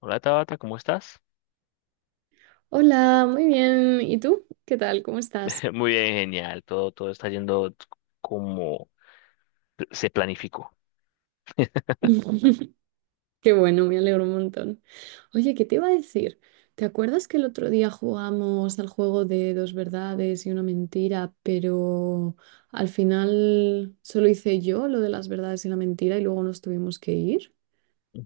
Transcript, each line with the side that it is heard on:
left: Hola Tabata, ¿cómo estás?
right: Hola, muy bien. ¿Y tú? ¿Qué tal? ¿Cómo estás?
left: Muy bien, genial. Todo está yendo como se planificó.
right: Qué bueno, me alegro un montón. Oye, ¿qué te iba a decir? ¿Te acuerdas que el otro día jugamos al juego de dos verdades y una mentira, pero al final solo hice yo lo de las verdades y la mentira y luego nos tuvimos que ir?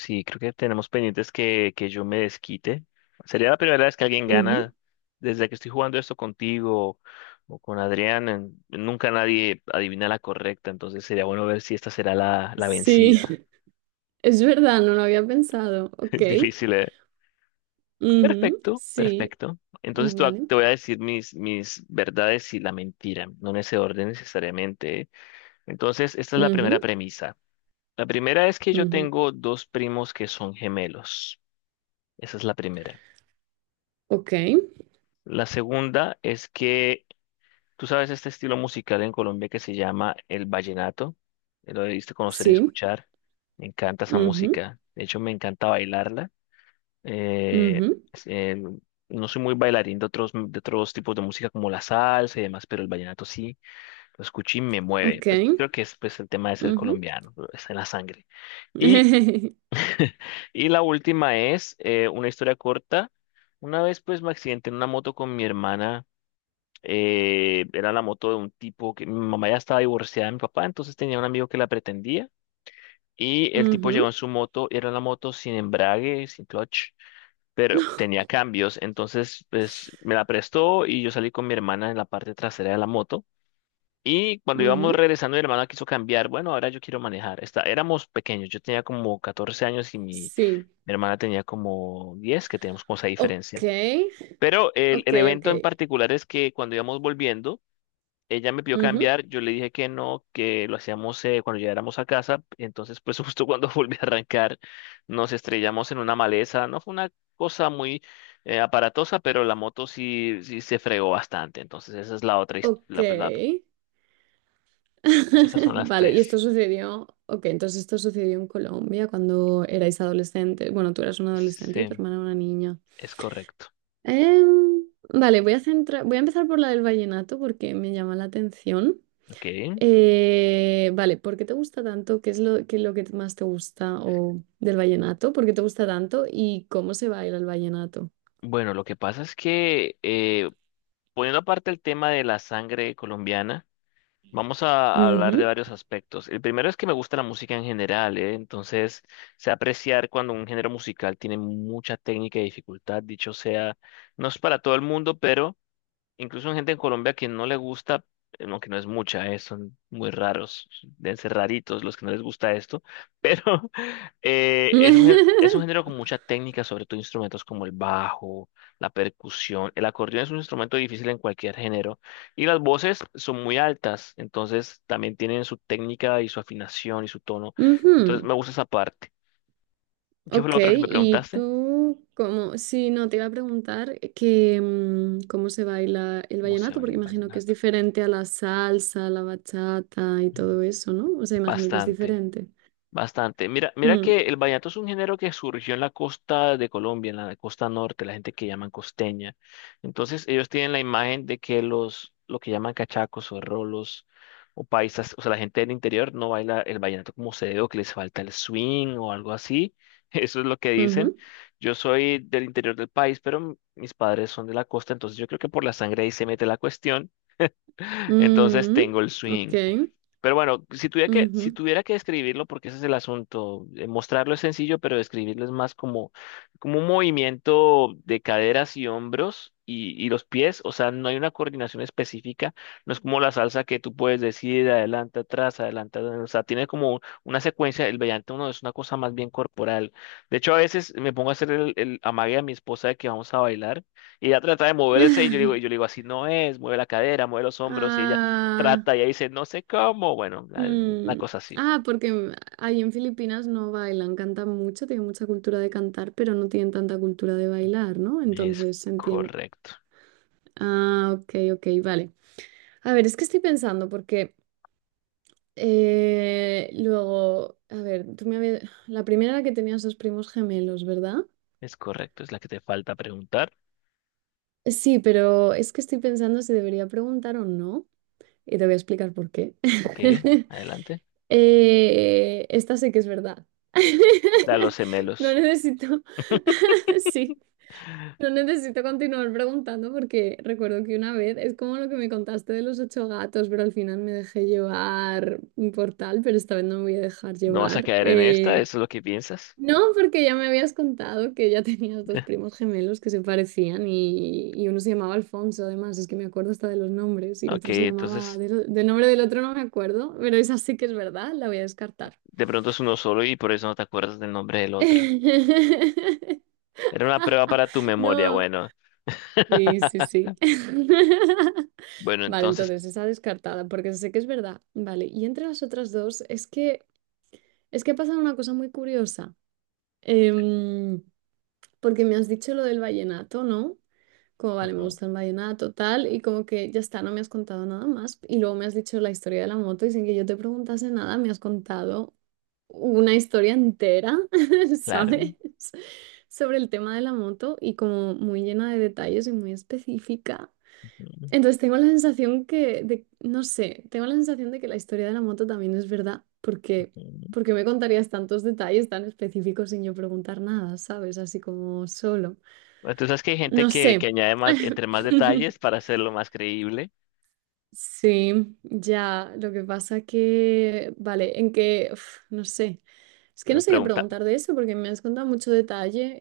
left: Sí, creo que tenemos pendientes que yo me desquite. Sería la primera vez que alguien
right: Ujú.
left: gana. Desde que estoy jugando esto contigo o con Adrián, nunca nadie adivina la correcta. Entonces sería bueno ver si esta será la
right: Sí,
left: vencida.
right: es verdad, no lo había pensado. Ok.
left: Es difícil, ¿eh?
right: Ujú,
left: Perfecto,
right: sí,
left: perfecto. Entonces te voy
right: vale.
left: te voy a decir mis verdades y la mentira, no en ese orden necesariamente, ¿eh? Entonces, esta es la primera
right: Ujú,
left: premisa. La primera es que yo
right: ujú.
left: tengo dos primos que son gemelos. Esa es la primera.
right: Ok,
left: La segunda es que tú sabes este estilo musical en Colombia que se llama el vallenato. Lo debiste conocer y
right: sí.
left: escuchar. Me encanta esa
right: Ujú,
left: música. De hecho, me encanta bailarla. Eh,
right: ujú.
left: es- eh, no soy muy bailarín de otros tipos de música como la salsa y demás, pero el vallenato sí lo escuché y me mueve.
right: Ok.
left: Pues, creo que es pues, el tema de ser
right: Ujú.
left: colombiano, está en la sangre. Y y la última es una historia corta. Una vez pues me accidenté en una moto con mi hermana. Era la moto de un tipo que mi mamá ya estaba divorciada de mi papá, entonces tenía un amigo que la pretendía. Y el tipo llegó
right: Ujú.
left: en su moto, era una moto sin embrague, sin clutch, pero tenía cambios. Entonces pues me la prestó y yo salí con mi hermana en la parte trasera de la moto. Y cuando íbamos
right: Ujú.
left: regresando, mi hermana quiso cambiar. Bueno, ahora yo quiero manejar. Está, éramos pequeños, yo tenía como 14 años y mi
right: Sí.
left: mi hermana tenía como 10, que teníamos como esa
right: Ok.
left: diferencia. Pero el,
right: Ok,
left: el
right: ok.
left: evento en particular es que cuando íbamos volviendo, ella me pidió
right: Ujú.
left: cambiar, yo le dije que no, que lo hacíamos cuando llegáramos a casa. Entonces, pues justo cuando volví a arrancar, nos estrellamos en una maleza. No fue una cosa muy aparatosa, pero la moto sí se fregó bastante. Entonces, esa es la otra,
right: Ok.
left: esas son las
right: Vale, y esto
left: tres.
right: sucedió. Ok, entonces esto sucedió en Colombia cuando erais adolescentes. Bueno, tú eras una adolescente y tu
left: Sí,
right: hermana una niña.
left: es correcto.
right: Em, vale, voy a empezar por la del vallenato porque me llama la atención.
left: Ok.
right: Vale, ¿por qué te gusta tanto? ¿Qué es lo que más te gusta o del vallenato? ¿Por qué te gusta tanto? ¿Y cómo se baila el vallenato?
left: Bueno, lo que pasa es que poniendo aparte el tema de la sangre colombiana, vamos a hablar de
right: Ujú.
left: varios aspectos. El primero es que me gusta la música en general, ¿eh? Entonces, sé apreciar cuando un género musical tiene mucha técnica y dificultad. Dicho sea, no es para todo el mundo, pero incluso hay gente en Colombia que no le gusta, aunque no es mucha, son muy raros, deben ser raritos los que no les gusta esto, pero es un género con mucha técnica, sobre todo instrumentos como el bajo, la percusión. El acordeón es un instrumento difícil en cualquier género y las voces son muy altas, entonces también tienen su técnica y su afinación y su tono. Entonces
right: Ujú.
left: me gusta esa parte. ¿Qué fue lo
right: Ok,
left: otro que me
right: y
left: preguntaste?
right: tú, como, si no, te iba a preguntar que cómo se baila el
left: ¿Cómo se
right: vallenato,
left: baila
right: porque
left: el
right: imagino que es
left: vallenato?
right: diferente a la salsa, la bachata y
left: Mm.
right: todo eso, ¿no? O sea, imagino que es
left: Bastante.
right: diferente.
left: Bastante. Mira, mira
right: Mm,
left: que el vallenato es un género que surgió en la costa de Colombia, en la costa norte, la gente que llaman costeña. Entonces, ellos tienen la imagen de que lo que llaman cachacos o rolos o paisas, o sea, la gente del interior no baila el vallenato como se debe o que les falta el swing o algo así. Eso es lo que dicen.
right: ujú.
left: Yo soy del interior del país, pero mis padres son de la costa, entonces yo creo que por la sangre ahí se mete la cuestión. Entonces
right: Mm,
left: tengo el
right: ok.
left: swing. Pero bueno, si tuviera que, si
right: Ujú.
left: tuviera que describirlo, porque ese es el asunto, mostrarlo es sencillo, pero describirlo es más como, como un movimiento de caderas y hombros y los pies, o sea, no hay una coordinación específica, no es como la salsa que tú puedes decir adelante, atrás, adelante, adelante, o sea, tiene como una secuencia, el vellante uno es una cosa más bien corporal. De hecho, a veces me pongo a hacer el amague a mi esposa de que vamos a bailar y ella trata de moverse y yo digo, y yo le digo, así no es, mueve la cadera, mueve los hombros y ella
right: Ah,
left: trata y ahí dice, no sé cómo. Bueno, la
right: mm,
left: cosa así.
right: ah, porque ahí en Filipinas no bailan, cantan mucho, tienen mucha cultura de cantar, pero no tienen tanta cultura de bailar, ¿no?
left: Es
right: Entonces se entiende.
left: correcto.
right: Ah, ok, ok, vale. A ver, es que estoy pensando, porque luego, a ver, La primera era que tenías dos primos gemelos, ¿verdad?
left: Es correcto. Es la que te falta preguntar.
right: Sí, pero es que estoy pensando si debería preguntar o no, y te voy a explicar por qué.
left: Ok, adelante.
right: Esta sé que es verdad.
left: Da los
right: No
left: gemelos.
right: necesito, sí, no necesito continuar preguntando porque recuerdo que una vez, es como lo que me contaste de los ocho gatos, pero al final me dejé llevar por tal, pero esta vez no me voy a dejar
left: No vas a
right: llevar.
left: caer en esta, eso es lo que piensas.
right: No, porque ya me habías contado que ya tenías dos primos gemelos que se parecían y uno se llamaba Alfonso, además, es que me acuerdo hasta de los nombres y
left: Ok,
right: otro se llamaba,
left: entonces
right: del nombre del otro no me acuerdo, pero esa sí que es verdad, la voy a descartar.
left: de pronto es uno solo y por eso no te acuerdas del nombre del otro. Era una prueba para tu memoria,
right: No,
left: bueno.
right: sí, sí, sí.
left: Bueno,
right: Vale,
left: entonces,
right: entonces esa descartada, porque sé que es verdad. Vale, y entre las otras dos, es que ha pasado una cosa muy curiosa. Em, porque me has dicho lo del vallenato, ¿no? Como vale, me
left: ujú,
right: gusta el vallenato, tal, y como que ya está, no me has contado nada más. Y luego me has dicho la historia de la moto y sin que yo te preguntase nada, me has contado una historia entera,
left: claro.
right: ¿sabes? Sobre el tema de la moto y como muy llena de detalles y muy específica.
left: Ujú,
right: Entonces tengo la sensación que, de, no sé, tengo la sensación de que la historia de la moto también es verdad, porque,
left: ujú.
right: porque me contarías tantos detalles tan específicos sin yo preguntar nada, ¿sabes? Así como solo.
left: Bueno, tú sabes que hay gente
right: No
left: que
right: sé.
left: añade más, entre más detalles para hacerlo más creíble,
right: Sí, ya, lo que pasa que, vale, en que, uf, no sé, es que no
left: pero
right: sé qué
left: pregunta.
right: preguntar de eso porque me has contado mucho detalle,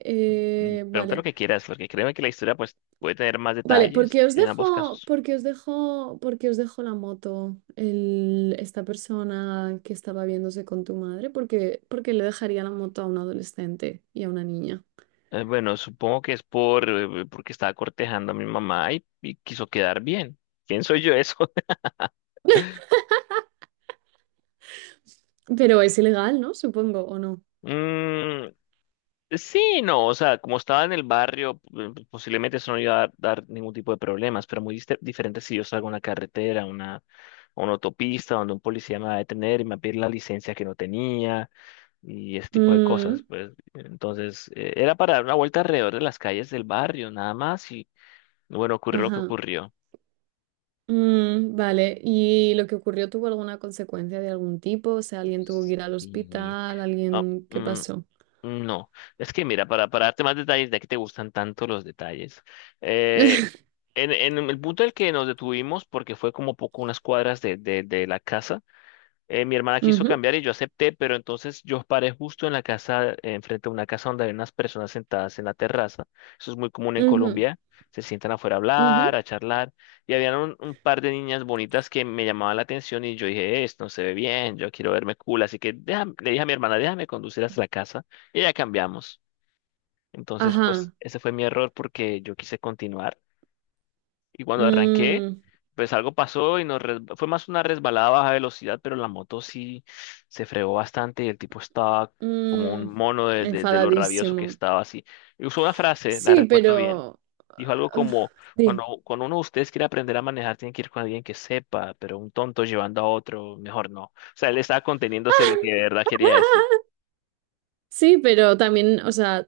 left: Mm, pregunta lo
right: vale,
left: que quieras, porque créeme que la historia pues, puede tener más
right: vale, porque
left: detalles
right: os
left: en
right: dejo,
left: ambos casos.
right: porque os dejo, porque os dejo la moto, el, esta persona que estaba viéndose con tu madre, porque le dejaría la moto a un adolescente y a una niña,
left: Bueno, supongo que es por porque estaba cortejando a mi mamá y quiso quedar bien. ¿Quién soy yo eso?
right: pero es ilegal, ¿no? Supongo, ¿o no?
left: Mm, sí, no, o sea, como estaba en el barrio, posiblemente eso no iba a dar ningún tipo de problemas, pero muy diferente si yo salgo a una carretera, a una autopista, donde un policía me va a detener y me va a pedir la licencia que no tenía, y ese tipo de cosas,
right: Mm,
left: pues. Entonces, era para dar una vuelta alrededor de las calles del barrio, nada más, y bueno, ocurrió lo que
right: ajá.
left: ocurrió.
right: Mm, vale, ¿y lo que ocurrió tuvo alguna consecuencia de algún tipo? O sea, alguien tuvo que ir al
left: Y,
right: hospital,
left: ah,
right: alguien, ¿qué
left: mm,
right: pasó?
left: no, es que mira, para darte más detalles, de que te gustan tanto los detalles, eh, en el punto en el que nos detuvimos, porque fue como poco unas cuadras de la casa. Mi hermana quiso
right: Ujú,
left: cambiar y yo acepté, pero entonces yo paré justo en la casa, enfrente de una casa donde había unas personas sentadas en la terraza. Eso es muy común en
right: ujú,
left: Colombia. Se sientan afuera a hablar,
right: ujú.
left: a charlar. Y había un par de niñas bonitas que me llamaban la atención y yo dije, esto no se ve bien, yo quiero verme cool. Así que le dije a mi hermana, déjame conducir hasta la casa y ya cambiamos. Entonces, pues
right: Ajá.
left: ese fue mi error porque yo quise continuar. Y cuando arranqué,
right: Mm,
left: pues algo pasó y fue más una resbalada a baja velocidad, pero la moto sí se fregó bastante y el tipo estaba como un
right: mm.
left: mono de lo rabioso que
right: Enfadadísimo.
left: estaba así. Y usó una frase, la
right: Sí,
left: recuerdo bien. Dijo algo
right: uf,
left: como,
right: sí.
left: cuando uno de ustedes quiere aprender a manejar, tiene que ir con alguien que sepa, pero un tonto llevando a otro, mejor no. O sea, él estaba conteniéndose lo que de verdad quería decir.
right: Sí, pero también, o sea,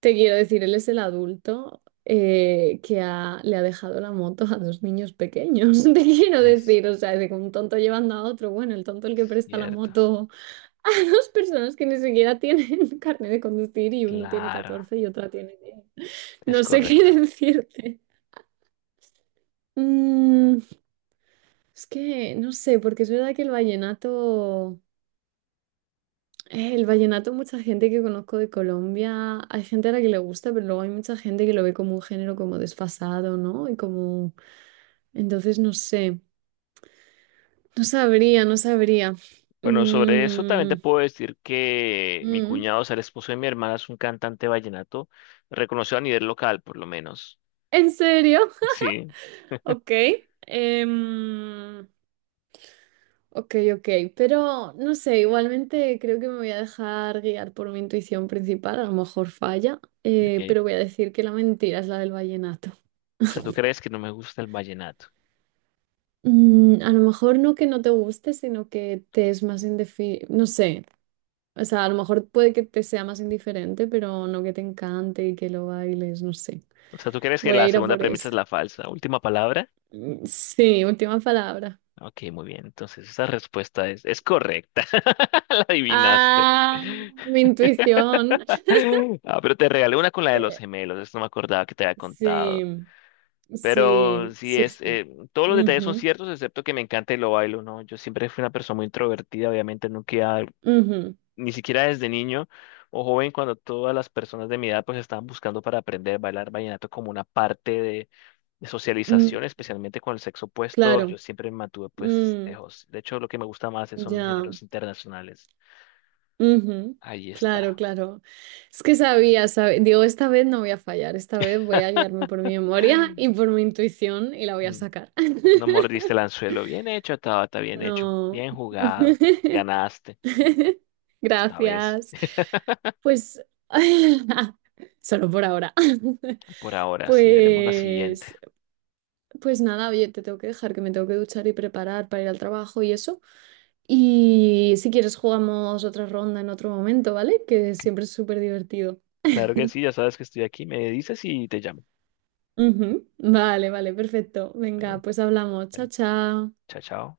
right: te quiero decir, él es el adulto que le ha dejado la moto a dos niños pequeños. Te quiero
left: Es
right: decir, o sea, de que un tonto llevando a otro, bueno, el tonto el que presta la
left: cierto,
right: moto a dos personas que ni siquiera tienen carnet de conducir y uno tiene
left: claro,
right: 14 y otra tiene 10.
left: es
right: No sé qué
left: correcto.
right: decirte. Mm, es que no sé, porque es verdad que el vallenato, mucha gente que conozco de Colombia, hay gente a la que le gusta, pero luego hay mucha gente que lo ve como un género como desfasado, ¿no? Y como, entonces no sé, no sabría, no sabría.
left: Bueno, sobre eso también te
right: Mm,
left: puedo decir que mi
right: mm.
left: cuñado, o sea, el esposo de mi hermana, es un cantante vallenato reconocido a nivel local, por lo menos.
right: ¿En serio?
left: Sí,
right: Ok. Em, ok, ok, pero no sé, igualmente creo que me voy a dejar guiar por mi intuición principal, a lo mejor falla,
left: ok.
right: pero voy a decir que la mentira es la del vallenato.
left: O sea, ¿tú crees que no me gusta el vallenato?
right: Mm, a lo mejor no que no te guste, sino que te es más indiferente, no sé, o sea, a lo mejor puede que te sea más indiferente, pero no que te encante y que lo bailes, no sé.
left: O sea, ¿tú crees que
right: Voy a
left: la
right: ir a
left: segunda
right: por
left: premisa
right: eso.
left: es la falsa? ¿Última palabra?
right: Mm, sí, última palabra.
left: Ok, muy bien. Entonces, esa respuesta es correcta. La adivinaste.
right: Ah, mi intuición.
left: Ah, pero te regalé una con la de los
right: Eh,
left: gemelos. Esto no me acordaba que te había contado.
right: sí.
left: Pero
right: Sí,
left: sí
right: sí,
left: es,
right: sí.
left: todos los detalles son
right: Ujú,
left: ciertos, excepto que me encanta y lo bailo, ¿no? Yo siempre fui una persona muy introvertida, obviamente nunca,
right: ujú,
left: ni siquiera desde niño o joven, cuando todas las personas de mi edad pues estaban buscando para aprender a bailar vallenato como una parte de
right: mm,
left: socialización, especialmente con el sexo opuesto,
right: claro.
left: yo siempre me mantuve pues
right: mm,
left: lejos. De hecho, lo que me gusta más son
right: ya.
left: géneros internacionales.
right: Ujú,
left: Ahí
right: claro,
left: está.
right: claro. Es que sabía, sabía. Digo, esta vez no voy a fallar. Esta vez voy a guiarme por mi memoria y por mi intuición y la voy a
left: Mm,
right: sacar.
left: no mordiste el anzuelo. Bien hecho, Tabata, bien hecho.
right: No.
left: Bien jugado. Ganaste esta vez.
right: Gracias. Pues solo por ahora.
left: Por ahora, sí, veremos la siguiente.
right: Pues, pues nada, oye, te tengo que dejar que me tengo que duchar y preparar para ir al trabajo y eso. Y si quieres jugamos otra ronda en otro momento, ¿vale? Que siempre es súper divertido.
left: Claro que sí, ya sabes que estoy aquí, me dices y te llamo.
right: Ujú. Vale, vale, perfecto. Venga,
left: Bueno,
right: pues hablamos. Chao,
left: bueno,
right: chao.
left: chao, chao.